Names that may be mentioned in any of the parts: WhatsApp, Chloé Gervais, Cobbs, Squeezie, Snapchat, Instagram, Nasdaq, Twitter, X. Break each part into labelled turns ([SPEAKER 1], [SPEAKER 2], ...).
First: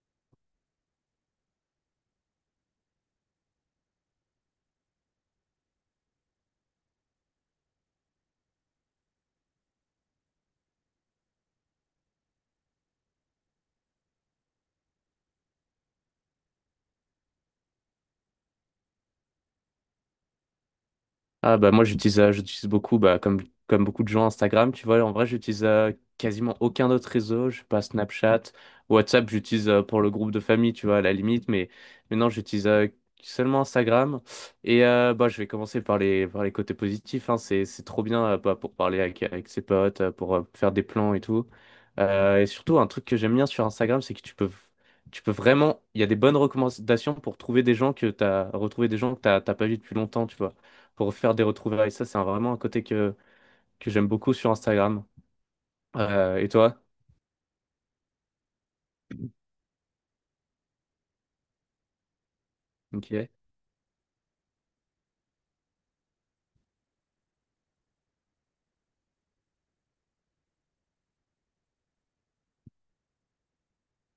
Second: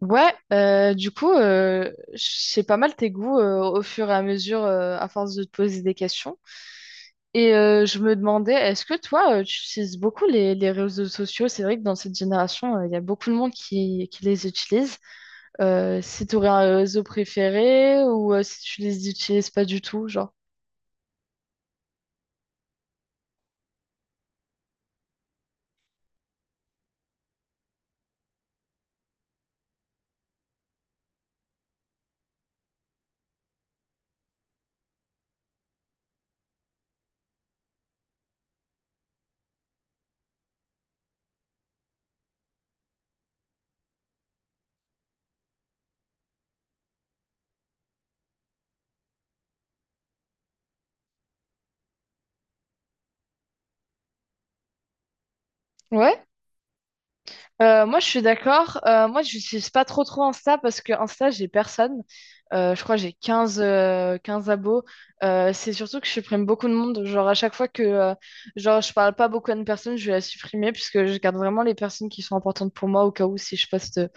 [SPEAKER 1] Ouais, je sais pas mal tes goûts au fur et à mesure, à force de te poser des questions. Je me demandais, est-ce que toi, tu utilises beaucoup les réseaux sociaux? C'est vrai que dans cette génération, il y a beaucoup de monde qui les utilise. Si tu aurais un réseau préféré ou si tu les utilises pas du tout, genre.
[SPEAKER 2] Ah bah moi j'utilise j'utilise beaucoup bah comme beaucoup de gens Instagram tu vois. En vrai j'utilise quasiment aucun autre réseau, je sais pas, Snapchat, WhatsApp j'utilise pour le groupe de famille tu vois, à la limite, mais mais non j'utilise seulement Instagram. Et bah je vais commencer par les côtés positifs hein. C'est trop bien bah, pour parler avec ses potes pour faire des plans et tout. Et surtout un truc que j'aime bien sur Instagram, c'est que tu peux vraiment, il y a des bonnes recommandations pour trouver des gens que t'as retrouver des gens que t'as pas vu depuis longtemps tu vois, pour faire des retrouvailles. Ça, c'est vraiment un côté que j'aime beaucoup sur Instagram.
[SPEAKER 1] Ouais.
[SPEAKER 2] Et toi?
[SPEAKER 1] Moi je suis d'accord. Moi, j'utilise pas trop trop Insta parce que Insta, j'ai personne. Je crois que
[SPEAKER 2] Ok.
[SPEAKER 1] j'ai 15 abos. C'est surtout que je supprime beaucoup de monde. Genre, à chaque fois que genre, je parle pas beaucoup à une personne, je vais la supprimer puisque je garde vraiment les personnes qui sont importantes pour moi au cas où si je poste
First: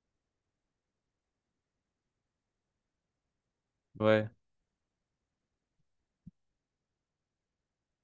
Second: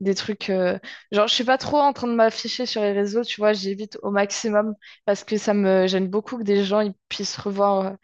[SPEAKER 1] des trucs. Genre, je suis pas trop en train de m'afficher sur les réseaux, tu vois, j'évite au
[SPEAKER 2] Ouais.
[SPEAKER 1] maximum parce que ça me gêne beaucoup que des gens ils puissent revoir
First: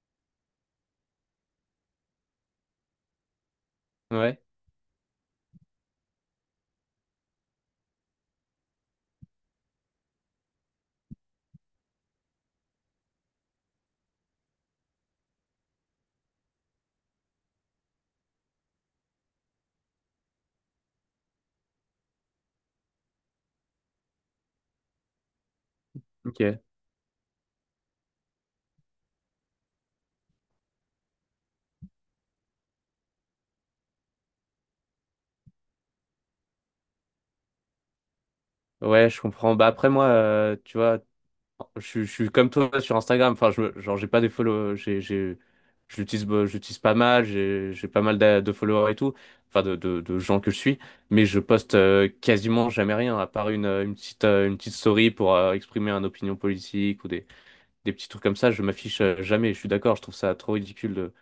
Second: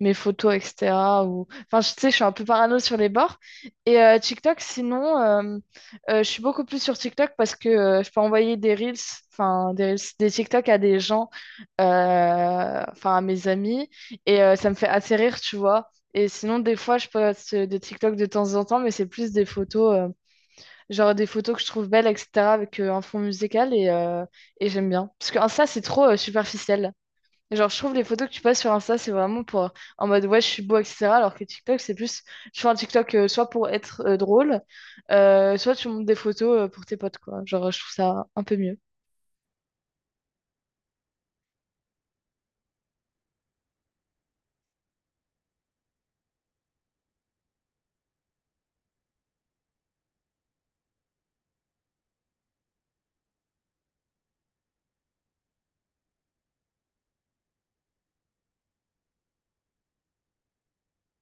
[SPEAKER 1] mes photos, etc. Tu sais, je suis un peu parano sur les bords.
[SPEAKER 2] Ouais.
[SPEAKER 1] TikTok, sinon, je suis beaucoup plus sur TikTok parce que je peux envoyer des reels, enfin, des reels, des TikTok à des gens, enfin, à mes amis. Ça me fait assez rire, tu vois. Et sinon, des fois, je poste des TikTok de temps en temps, mais c'est plus des photos, genre des photos que je trouve belles, etc., avec un fond musical et et j'aime bien. Ça, c'est trop
[SPEAKER 2] Ok.
[SPEAKER 1] superficiel. Genre, je trouve les photos que tu passes sur Insta, c'est vraiment pour en mode ouais, je suis beau, etc. Alors que TikTok, c'est plus tu fais un TikTok soit pour être drôle, soit tu montes des photos pour tes potes, quoi. Genre, je trouve ça un peu mieux.
[SPEAKER 2] Ouais, je comprends. Bah après moi, tu vois, je suis comme toi sur Instagram. Enfin, genre, j'ai pas des follow. Je l'utilise, bah, je l'utilise pas mal. J'ai pas mal de followers et tout. Enfin, de gens que je suis. Mais je poste quasiment jamais rien, à part une petite story pour exprimer une opinion politique ou des petits trucs comme ça. Je m'affiche jamais. Je suis d'accord. Je trouve ça trop ridicule de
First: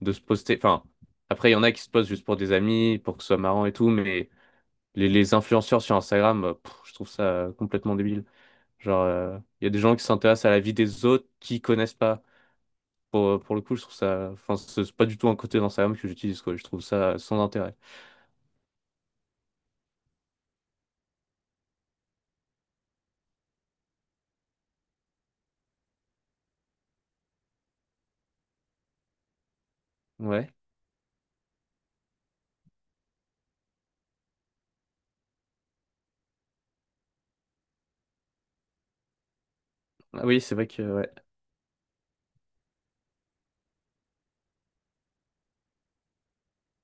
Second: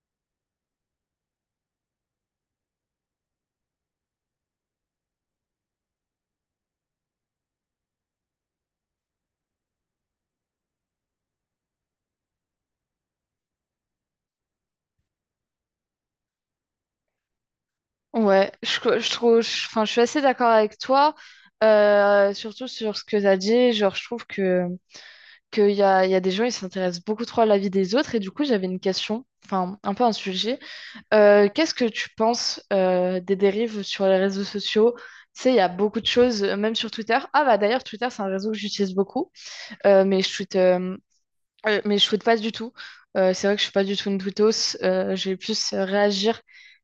[SPEAKER 2] de se poster. Enfin, après, il y en a qui se postent juste pour des amis, pour que ce soit marrant et tout, mais les influenceurs sur Instagram, pff, je trouve ça complètement débile. Genre, il y a des gens qui s'intéressent à la vie des autres qui connaissent pas. Pour le coup, je trouve ça. Enfin, c'est pas du tout un côté d'Instagram que j'utilise, quoi. Je trouve ça sans intérêt.
[SPEAKER 1] Ouais, je, co- je trouve, je- enfin, je suis assez d'accord avec toi, surtout sur ce que tu as dit. Genre, je trouve que. Qu'il y a, il y a des gens, ils s'intéressent beaucoup trop à la vie des autres. Et du coup, j'avais une question, enfin un peu un
[SPEAKER 2] Ouais.
[SPEAKER 1] sujet. Qu'est-ce que tu penses des dérives sur les réseaux sociaux? Tu sais, il y a beaucoup de choses, même sur Twitter. D'ailleurs, Twitter, c'est un réseau que j'utilise beaucoup. Mais
[SPEAKER 2] Ah
[SPEAKER 1] je
[SPEAKER 2] oui, c'est
[SPEAKER 1] tweete
[SPEAKER 2] vrai que.
[SPEAKER 1] euh,
[SPEAKER 2] Ouais.
[SPEAKER 1] euh, mais je shoote pas du tout. C'est vrai que je suis pas du tout une tweetos. Je vais plus réagir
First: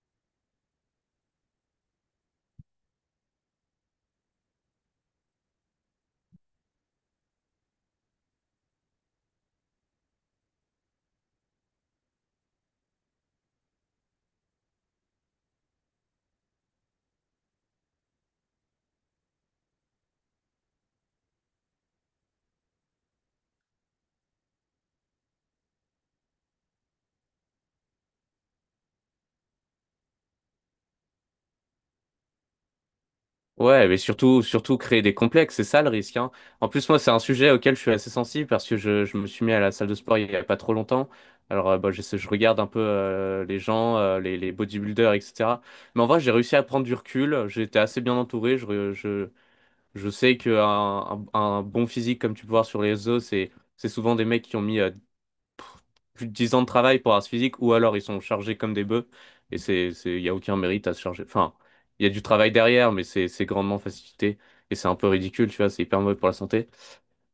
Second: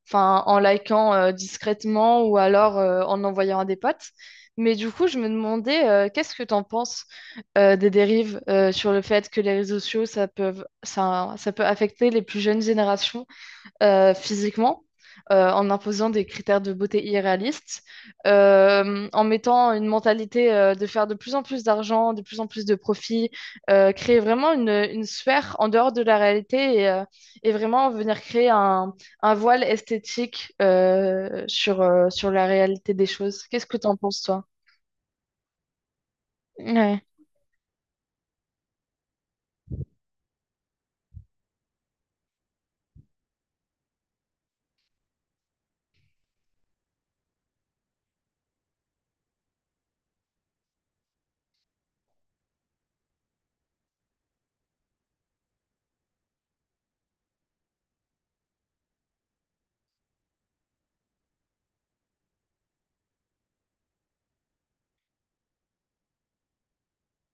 [SPEAKER 1] enfin, en likant discrètement ou alors en envoyant à des potes. Mais du coup, je me demandais, qu'est-ce que tu en penses des dérives sur le fait que les réseaux sociaux, ça peut affecter les plus jeunes générations physiquement, en imposant des critères de beauté irréalistes, en mettant une mentalité de faire de plus en plus d'argent, de plus en plus de profits, créer vraiment une sphère en dehors de la réalité et et vraiment venir créer un voile esthétique sur, sur la réalité des choses. Qu'est-ce que tu
[SPEAKER 2] Ouais,
[SPEAKER 1] en
[SPEAKER 2] mais
[SPEAKER 1] penses,
[SPEAKER 2] surtout,
[SPEAKER 1] toi?
[SPEAKER 2] surtout créer des complexes, c'est ça le risque, hein. En plus, moi,
[SPEAKER 1] Ouais.
[SPEAKER 2] c'est un sujet auquel je suis assez sensible parce que je me suis mis à la salle de sport il y a pas trop longtemps. Alors, bah, je regarde un peu les gens, les bodybuilders, etc. Mais en vrai, j'ai réussi à prendre du recul. J'ai été assez bien entouré. Je sais qu'un un bon physique, comme tu peux voir sur les réseaux, c'est souvent des mecs qui ont mis plus de 10 ans de travail pour Ars Physique, ou alors ils sont chargés comme des bœufs, et il n'y a aucun mérite à se charger. Enfin, il y a du travail derrière, mais c'est grandement facilité, et c'est un peu ridicule, tu vois, c'est hyper mauvais pour la santé.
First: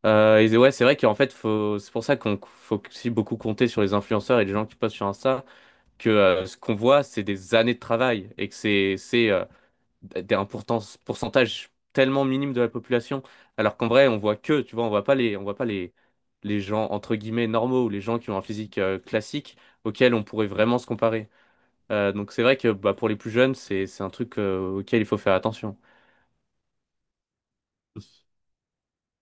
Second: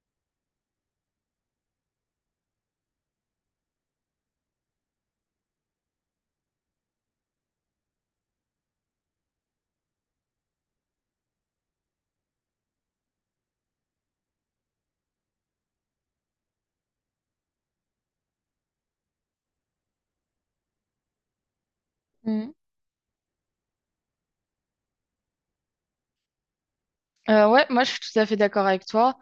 [SPEAKER 2] Et ouais, c'est vrai qu'en fait, faut, c'est pour ça qu'on faut aussi beaucoup compter sur les influenceurs et les gens qui postent sur Insta, que ce qu'on voit, c'est des années de travail, et que c'est des pourcentage tellement minime de la population, alors qu'en vrai, on voit que, tu vois, on voit pas les gens entre guillemets normaux ou les gens qui ont un physique classique auxquels on pourrait vraiment se comparer. Donc c'est
[SPEAKER 1] Mm.
[SPEAKER 2] vrai que bah, pour les plus jeunes, c'est un truc auquel il faut faire attention.
[SPEAKER 1] Ouais, moi je suis tout à fait d'accord avec toi.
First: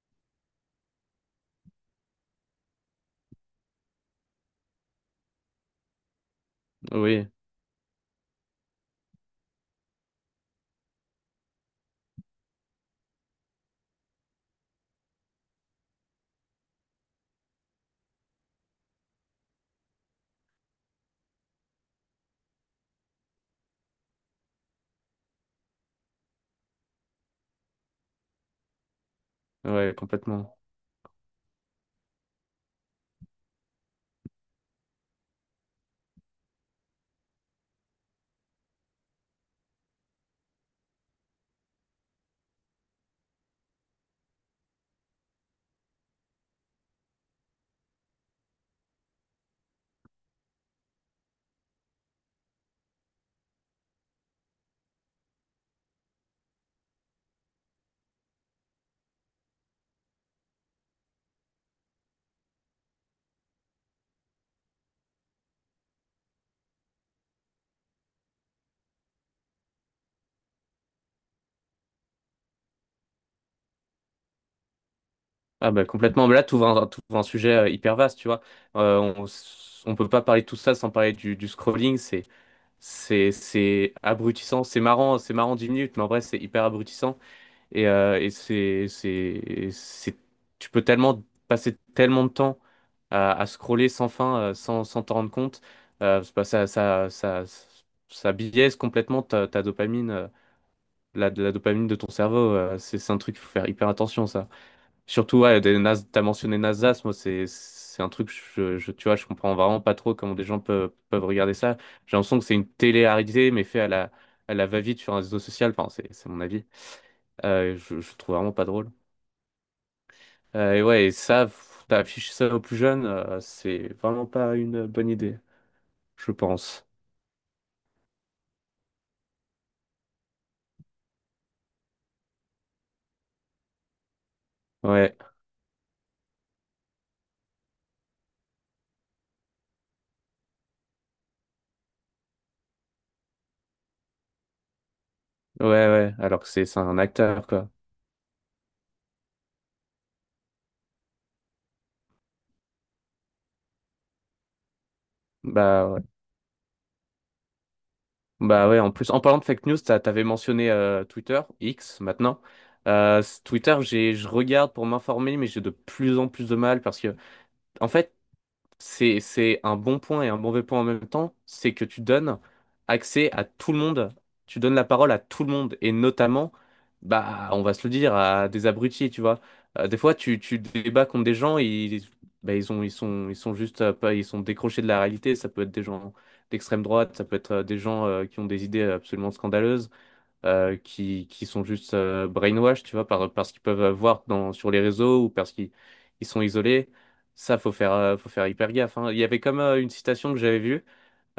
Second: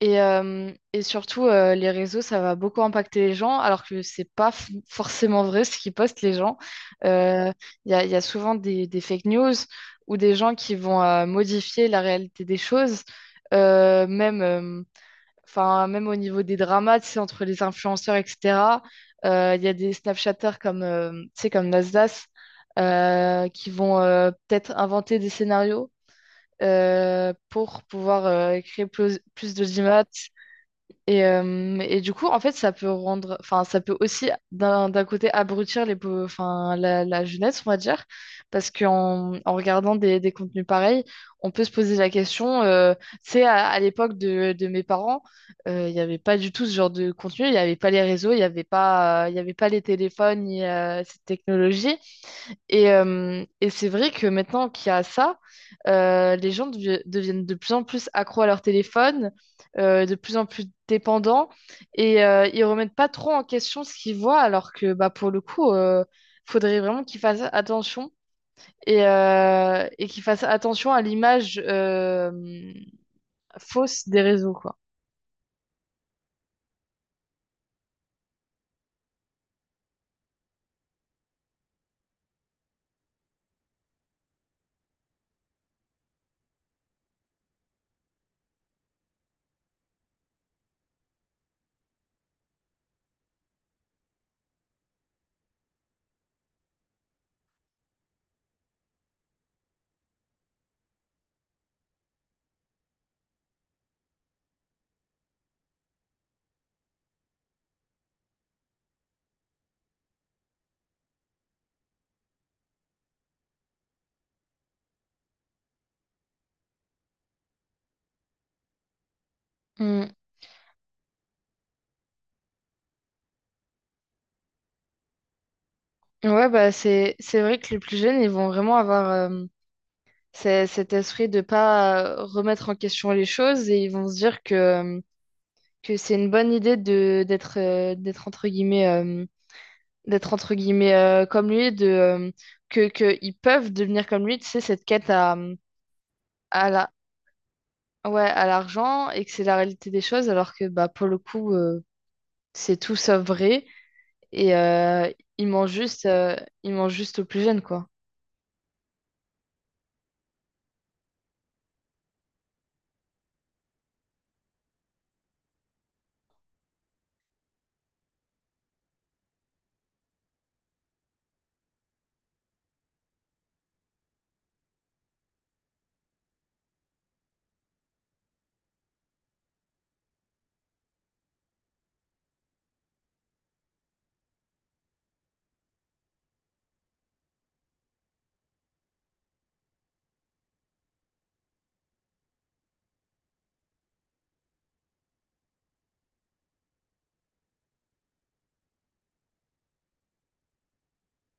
[SPEAKER 1] Et surtout, les réseaux, ça va beaucoup impacter les gens, alors que c'est pas forcément vrai ce qu'ils postent les gens.
[SPEAKER 2] Oui,
[SPEAKER 1] Euh, Il y a, il y a souvent des fake news ou des gens qui vont modifier la réalité des choses. Euh, même, euh, enfin, même au niveau des dramas, tu sais, entre les influenceurs, etc. Il y a des Snapchatters comme, tu sais, comme Nasdaq qui vont peut-être inventer des scénarios pour pouvoir créer plus
[SPEAKER 2] ouais,
[SPEAKER 1] d'audimat
[SPEAKER 2] complètement.
[SPEAKER 1] et et du coup, en fait, ça peut rendre, enfin, ça peut aussi d'un côté abrutir les, enfin, la jeunesse, on va dire, parce qu'en en regardant des contenus pareils, on peut se poser la question. C'est à l'époque de mes parents, il n'y avait pas du tout ce genre de contenu, il n'y avait pas les réseaux, il n'y avait pas, il y avait pas les téléphones, ni cette technologie. Et c'est vrai que maintenant qu'il y a ça, les gens deviennent de plus en plus accros à leur téléphone, de plus en plus dépendants, et ils remettent pas trop en question ce qu'ils voient, alors que bah, pour le coup, faudrait vraiment qu'ils fassent attention et et qu'ils fassent attention à l'image fausse des réseaux, quoi.
[SPEAKER 2] Ah bah complètement, mais là, t'ouvres un sujet hyper vaste, tu vois. On peut pas parler de tout ça sans parler du scrolling, c'est abrutissant, c'est marrant 10 minutes, mais en vrai, c'est hyper abrutissant. Et, tu peux tellement passer tellement de temps à scroller sans fin, sans t'en rendre compte. C'est pas- ça biaise complètement ta dopamine, la dopamine de ton cerveau. C'est un truc, faut faire hyper attention, ça. Surtout, ouais, t'as mentionné Nasdaq, moi, c'est un truc, tu vois, je comprends vraiment pas trop comment des gens peuvent regarder ça. J'ai l'impression que c'est une télé-réalité, mais fait à la va-vite sur un réseau social. Enfin, c'est mon avis. Je trouve vraiment pas drôle.
[SPEAKER 1] Mm.
[SPEAKER 2] Et ouais, et ça, pff, d'afficher ça aux plus jeunes, c'est vraiment pas une bonne idée, je
[SPEAKER 1] Ouais, bah
[SPEAKER 2] pense.
[SPEAKER 1] c'est vrai que les plus jeunes, ils vont vraiment avoir c'est cet esprit de pas remettre en question les choses et ils vont se dire
[SPEAKER 2] Ouais,
[SPEAKER 1] que c'est une bonne idée de d'être d'être entre guillemets, d'être entre guillemets comme lui de que ils peuvent devenir comme lui tu sais cette quête à
[SPEAKER 2] ouais, alors que
[SPEAKER 1] à
[SPEAKER 2] c'est
[SPEAKER 1] la
[SPEAKER 2] un acteur, quoi.
[SPEAKER 1] ouais à l'argent et que c'est la réalité des choses alors que bah pour le coup, c'est tout sauf vrai et ils mangent
[SPEAKER 2] Bah ouais.
[SPEAKER 1] juste, ils mangent juste aux plus jeunes quoi.
[SPEAKER 2] Bah ouais, en plus, en parlant de fake news, t'avais mentionné Twitter, X maintenant. Twitter, je regarde pour m'informer, mais j'ai de plus en plus de mal parce que, en fait, c'est un bon point et un mauvais point en même temps, c'est que tu donnes accès à tout le monde, tu donnes la parole à tout le monde, et notamment, bah, on va se le dire, à des abrutis, tu vois. Des fois, tu débats contre des gens, bah, ils sont juste, pas, ils sont décrochés de la réalité, ça peut être des gens d'extrême droite, ça peut être des gens qui ont des idées absolument scandaleuses, qui sont juste brainwash, tu vois, parce qu'ils peuvent voir dans, sur les réseaux ou parce qu'ils ils sont isolés. Ça, faut faire hyper gaffe, hein. Il y avait comme une citation que j'avais vue,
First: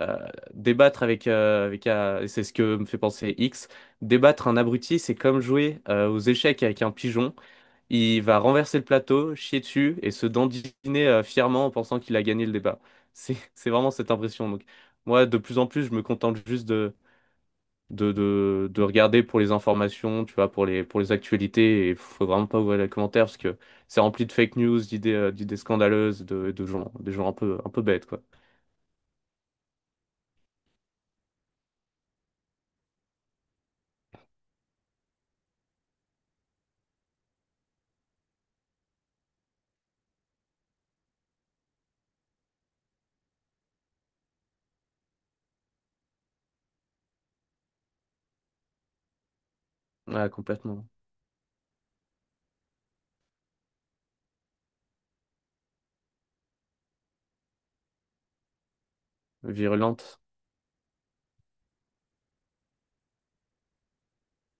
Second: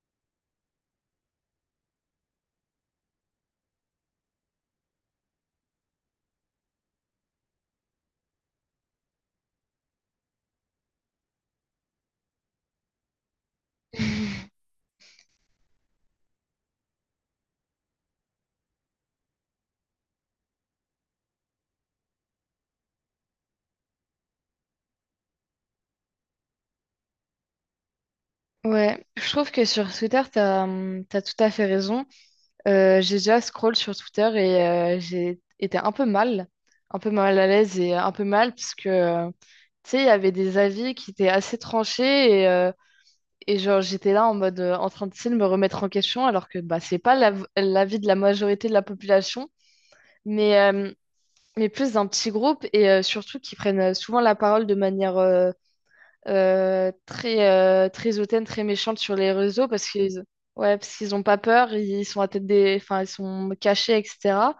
[SPEAKER 2] euh, débattre avec, avec un- et c'est ce que me fait penser X, débattre un abruti, c'est comme jouer aux échecs avec un pigeon. Il va renverser le plateau, chier dessus et se dandiner fièrement en pensant qu'il a gagné le débat. C'est, c'est vraiment cette impression. Donc, moi, de plus en plus, je me contente juste de regarder pour les informations, tu vois, pour pour les actualités. Et faut vraiment pas ouvrir les commentaires parce que c'est rempli de fake news, d'idées scandaleuses, des gens un peu bêtes, quoi.
[SPEAKER 1] Ouais, je trouve que sur Twitter, t'as, t'as tout à fait raison. J'ai déjà scroll sur Twitter et j'ai été un peu mal à l'aise et un peu mal parce que, tu sais, il y avait des avis qui étaient assez tranchés et et genre j'étais là en mode en train de, tu sais, de me remettre en question alors que bah, c'est pas l'avis de la majorité de la population,
[SPEAKER 2] Ouais,
[SPEAKER 1] mais,
[SPEAKER 2] complètement.
[SPEAKER 1] euh, mais plus d'un petit groupe et surtout qui prennent souvent la parole de manière très hautaine, très méchante sur les réseaux parce
[SPEAKER 2] Virulente.
[SPEAKER 1] qu'ils... Ouais, parce qu'ils n'ont pas peur, ils sont à tête des... enfin, ils sont cachés, etc.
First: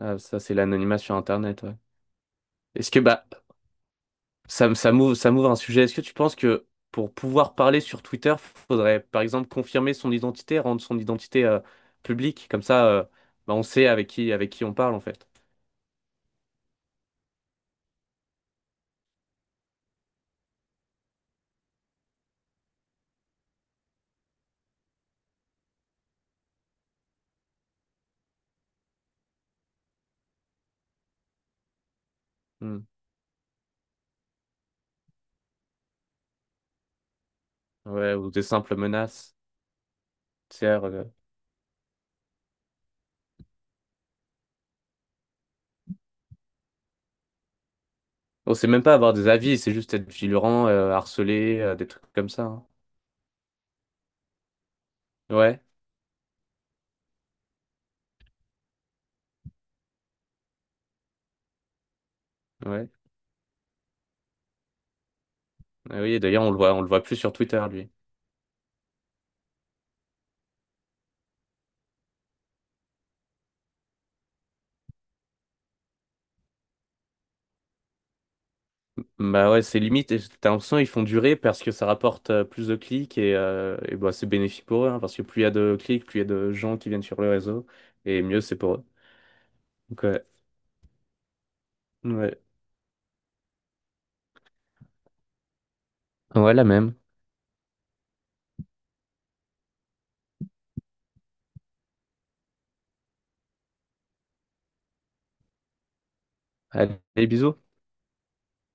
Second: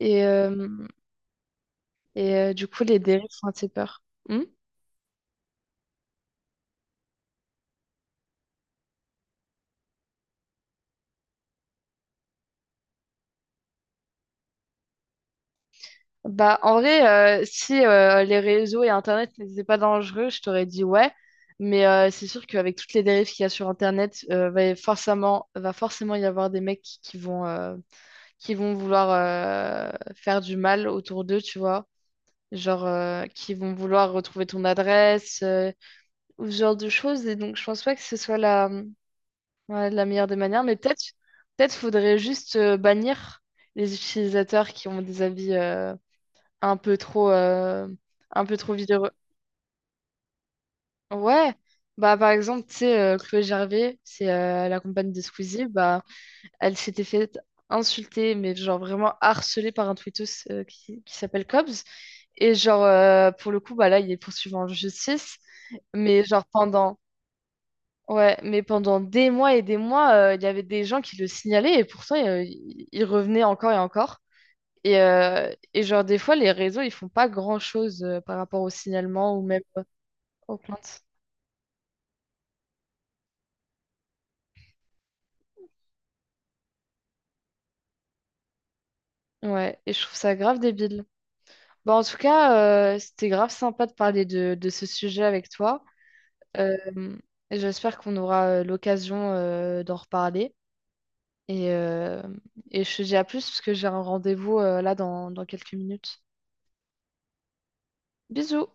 [SPEAKER 2] Ah, ça, c'est
[SPEAKER 1] euh,
[SPEAKER 2] l'anonymat sur Internet, ouais.
[SPEAKER 1] du coup,
[SPEAKER 2] Est-ce
[SPEAKER 1] les
[SPEAKER 2] que, bah,
[SPEAKER 1] dérives font assez peur. Hmm.
[SPEAKER 2] ça m'ouvre un sujet. Est-ce que tu penses que pour pouvoir parler sur Twitter, faudrait, par exemple, confirmer son identité, rendre son identité, publique? Comme ça, bah, on sait avec qui on parle, en fait.
[SPEAKER 1] Bah, en vrai, si les réseaux et Internet n'étaient pas dangereux, je t'aurais dit ouais. Mais c'est sûr qu'avec toutes les dérives qu'il y a sur Internet, forcément, va forcément y avoir des mecs qui vont, qui vont vouloir faire du mal autour d'eux, tu vois.
[SPEAKER 2] Hmm.
[SPEAKER 1] Genre, qui vont vouloir retrouver ton adresse, ou ce genre de choses. Et donc, je pense pas que
[SPEAKER 2] Ouais,
[SPEAKER 1] ce
[SPEAKER 2] ou
[SPEAKER 1] soit
[SPEAKER 2] des
[SPEAKER 1] la,
[SPEAKER 2] simples menaces.
[SPEAKER 1] ouais, de la meilleure des manières, mais peut-être faudrait juste bannir les utilisateurs qui ont des avis un peu trop euh, un
[SPEAKER 2] On
[SPEAKER 1] peu
[SPEAKER 2] sait
[SPEAKER 1] trop
[SPEAKER 2] même pas
[SPEAKER 1] véreux.
[SPEAKER 2] avoir des avis, c'est juste être vigilant,
[SPEAKER 1] Ouais.
[SPEAKER 2] harcelé, des trucs
[SPEAKER 1] Bah
[SPEAKER 2] comme
[SPEAKER 1] par
[SPEAKER 2] ça, hein.
[SPEAKER 1] exemple, tu sais Chloé Gervais, c'est la compagne de
[SPEAKER 2] Ouais,
[SPEAKER 1] Squeezie, bah elle s'était fait insulter mais genre vraiment harcelée par un tweetos qui s'appelle Cobbs et
[SPEAKER 2] ouais.
[SPEAKER 1] pour le coup bah là il est poursuivi en justice
[SPEAKER 2] Ah oui,
[SPEAKER 1] mais
[SPEAKER 2] d'ailleurs,
[SPEAKER 1] genre
[SPEAKER 2] on le
[SPEAKER 1] pendant.
[SPEAKER 2] voit plus sur Twitter, lui.
[SPEAKER 1] Ouais, mais pendant des mois et des mois, il y avait des gens qui le signalaient et pourtant ils revenaient encore et encore. Et genre des fois, les réseaux, ils font pas grand-chose par rapport au signalement ou
[SPEAKER 2] Bah ouais,
[SPEAKER 1] même
[SPEAKER 2] c'est limite, et t'as
[SPEAKER 1] aux
[SPEAKER 2] l'impression qu'ils
[SPEAKER 1] plaintes.
[SPEAKER 2] font durer parce que ça rapporte plus de clics et bah, c'est bénéfique pour eux, hein, parce que plus il y a de clics, plus il y a de gens qui viennent sur le réseau, et mieux c'est pour eux.
[SPEAKER 1] Ouais, et je
[SPEAKER 2] Donc
[SPEAKER 1] trouve
[SPEAKER 2] ouais,
[SPEAKER 1] ça grave débile. Bon, en tout
[SPEAKER 2] ouais.
[SPEAKER 1] cas, c'était grave sympa de parler de ce sujet avec toi.
[SPEAKER 2] Ouais, la
[SPEAKER 1] Euh,
[SPEAKER 2] même.
[SPEAKER 1] et j'espère qu'on aura l'occasion d'en reparler. Et, euh, et je te dis à plus parce que j'ai un rendez-vous là dans quelques minutes.
[SPEAKER 2] Allez, bisous.
[SPEAKER 1] Bisous!